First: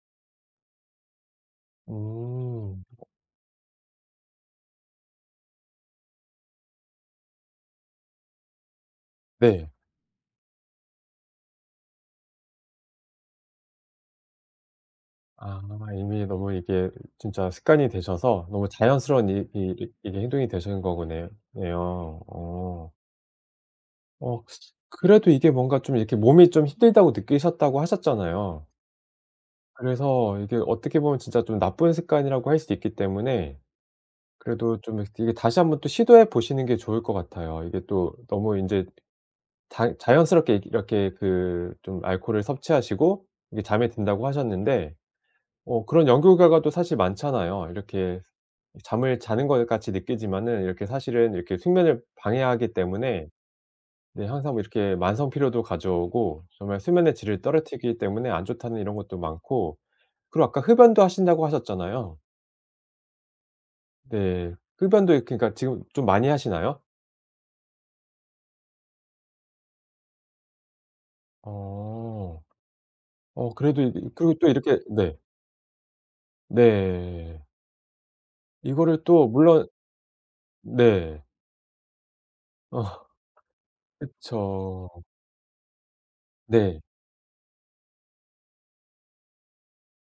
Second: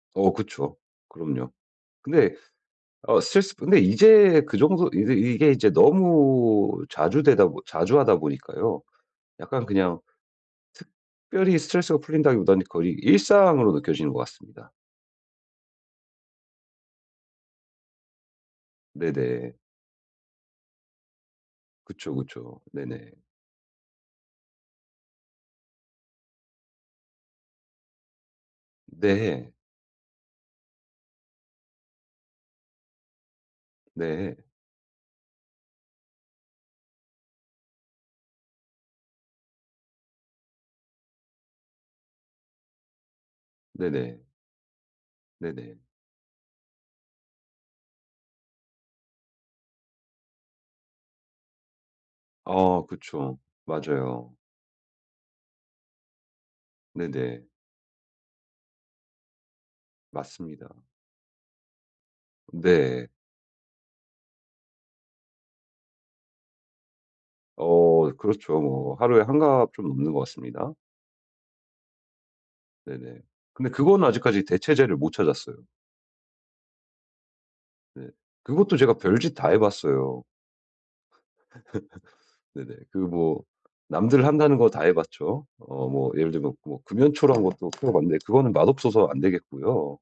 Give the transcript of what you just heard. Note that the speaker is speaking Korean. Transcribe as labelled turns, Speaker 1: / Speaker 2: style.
Speaker 1: 어 그쵸. 그럼요. 근데
Speaker 2: 음.
Speaker 1: 어 스트레스 근데 이제 그 정도 이게 이게 이제 너무 자주 되다 보 자주 하다 보니까요. 약간
Speaker 2: 네.
Speaker 1: 그냥 특별히 스트레스가 풀린다기보다는 거의 일상으로 느껴지는 것 같습니다.
Speaker 2: 아 이미 너무 이게 진짜 습관이 되셔서 너무 자연스러운 이
Speaker 1: 네네.
Speaker 2: 이 이게 행동이 되시는 거구네
Speaker 1: 그쵸,
Speaker 2: 네요.
Speaker 1: 그쵸.
Speaker 2: 어.
Speaker 1: 네네.
Speaker 2: 어 그래도 이게 뭔가 좀 이렇게 몸이 좀 힘들다고 느끼셨다고 하셨잖아요.
Speaker 1: 네.
Speaker 2: 그래서 이게 어떻게 보면 진짜 좀 나쁜 습관이라고 할 수 있기 때문에
Speaker 1: 네.
Speaker 2: 그래도 좀 이렇게 다시 1 번 또 시도해 보시는 게 좋을 것 같아요. 이게 또 너무 인제 다 자연스럽게 이렇게 그 좀 알코올을 섭취하시고 이제 잠에
Speaker 1: 네네.
Speaker 2: 든다고 하셨는데
Speaker 1: 네네.
Speaker 2: 어 그런 연구 결과도 사실 많잖아요. 이렇게 잠을 자는 것 같이 느끼지만은 이렇게 사실은 이렇게 숙면을 방해하기
Speaker 1: 어
Speaker 2: 때문에
Speaker 1: 그쵸.
Speaker 2: 네
Speaker 1: 맞아요.
Speaker 2: 항상 이렇게 만성피로도 가져오고 정말 수면의 질을
Speaker 1: 네네.
Speaker 2: 떨어뜨리기 때문에 안 좋다는 이런 것도 많고 그리고 아까
Speaker 1: 맞습니다.
Speaker 2: 흡연도 하신다고 하셨잖아요.
Speaker 1: 네.
Speaker 2: 네. 흡연도 이 그러니까 지금 좀 많이 하시나요?
Speaker 1: 어 그렇죠. 뭐 하루에 1 갑 좀 넘는 것 같습니다.
Speaker 2: 어.
Speaker 1: 네네.
Speaker 2: 어
Speaker 1: 근데
Speaker 2: 그래도 이
Speaker 1: 그거는
Speaker 2: 그리고
Speaker 1: 아직까지
Speaker 2: 또 이렇게
Speaker 1: 대체제를 못
Speaker 2: 네.
Speaker 1: 찾았어요.
Speaker 2: 네.
Speaker 1: 네. 그것도 제가
Speaker 2: 이거를 또
Speaker 1: 별짓 다 해
Speaker 2: 물론
Speaker 1: 봤어요.
Speaker 2: 네.
Speaker 1: 네네.
Speaker 2: 어.
Speaker 1: 그 뭐 남들 한다는 거 다
Speaker 2: 그쵸.
Speaker 1: 해 봤죠. 어 뭐 예를 들면 뭐
Speaker 2: 네.
Speaker 1: 금연초라는 것도 피워봤는데 그거는 맛없어서 안 되겠고요.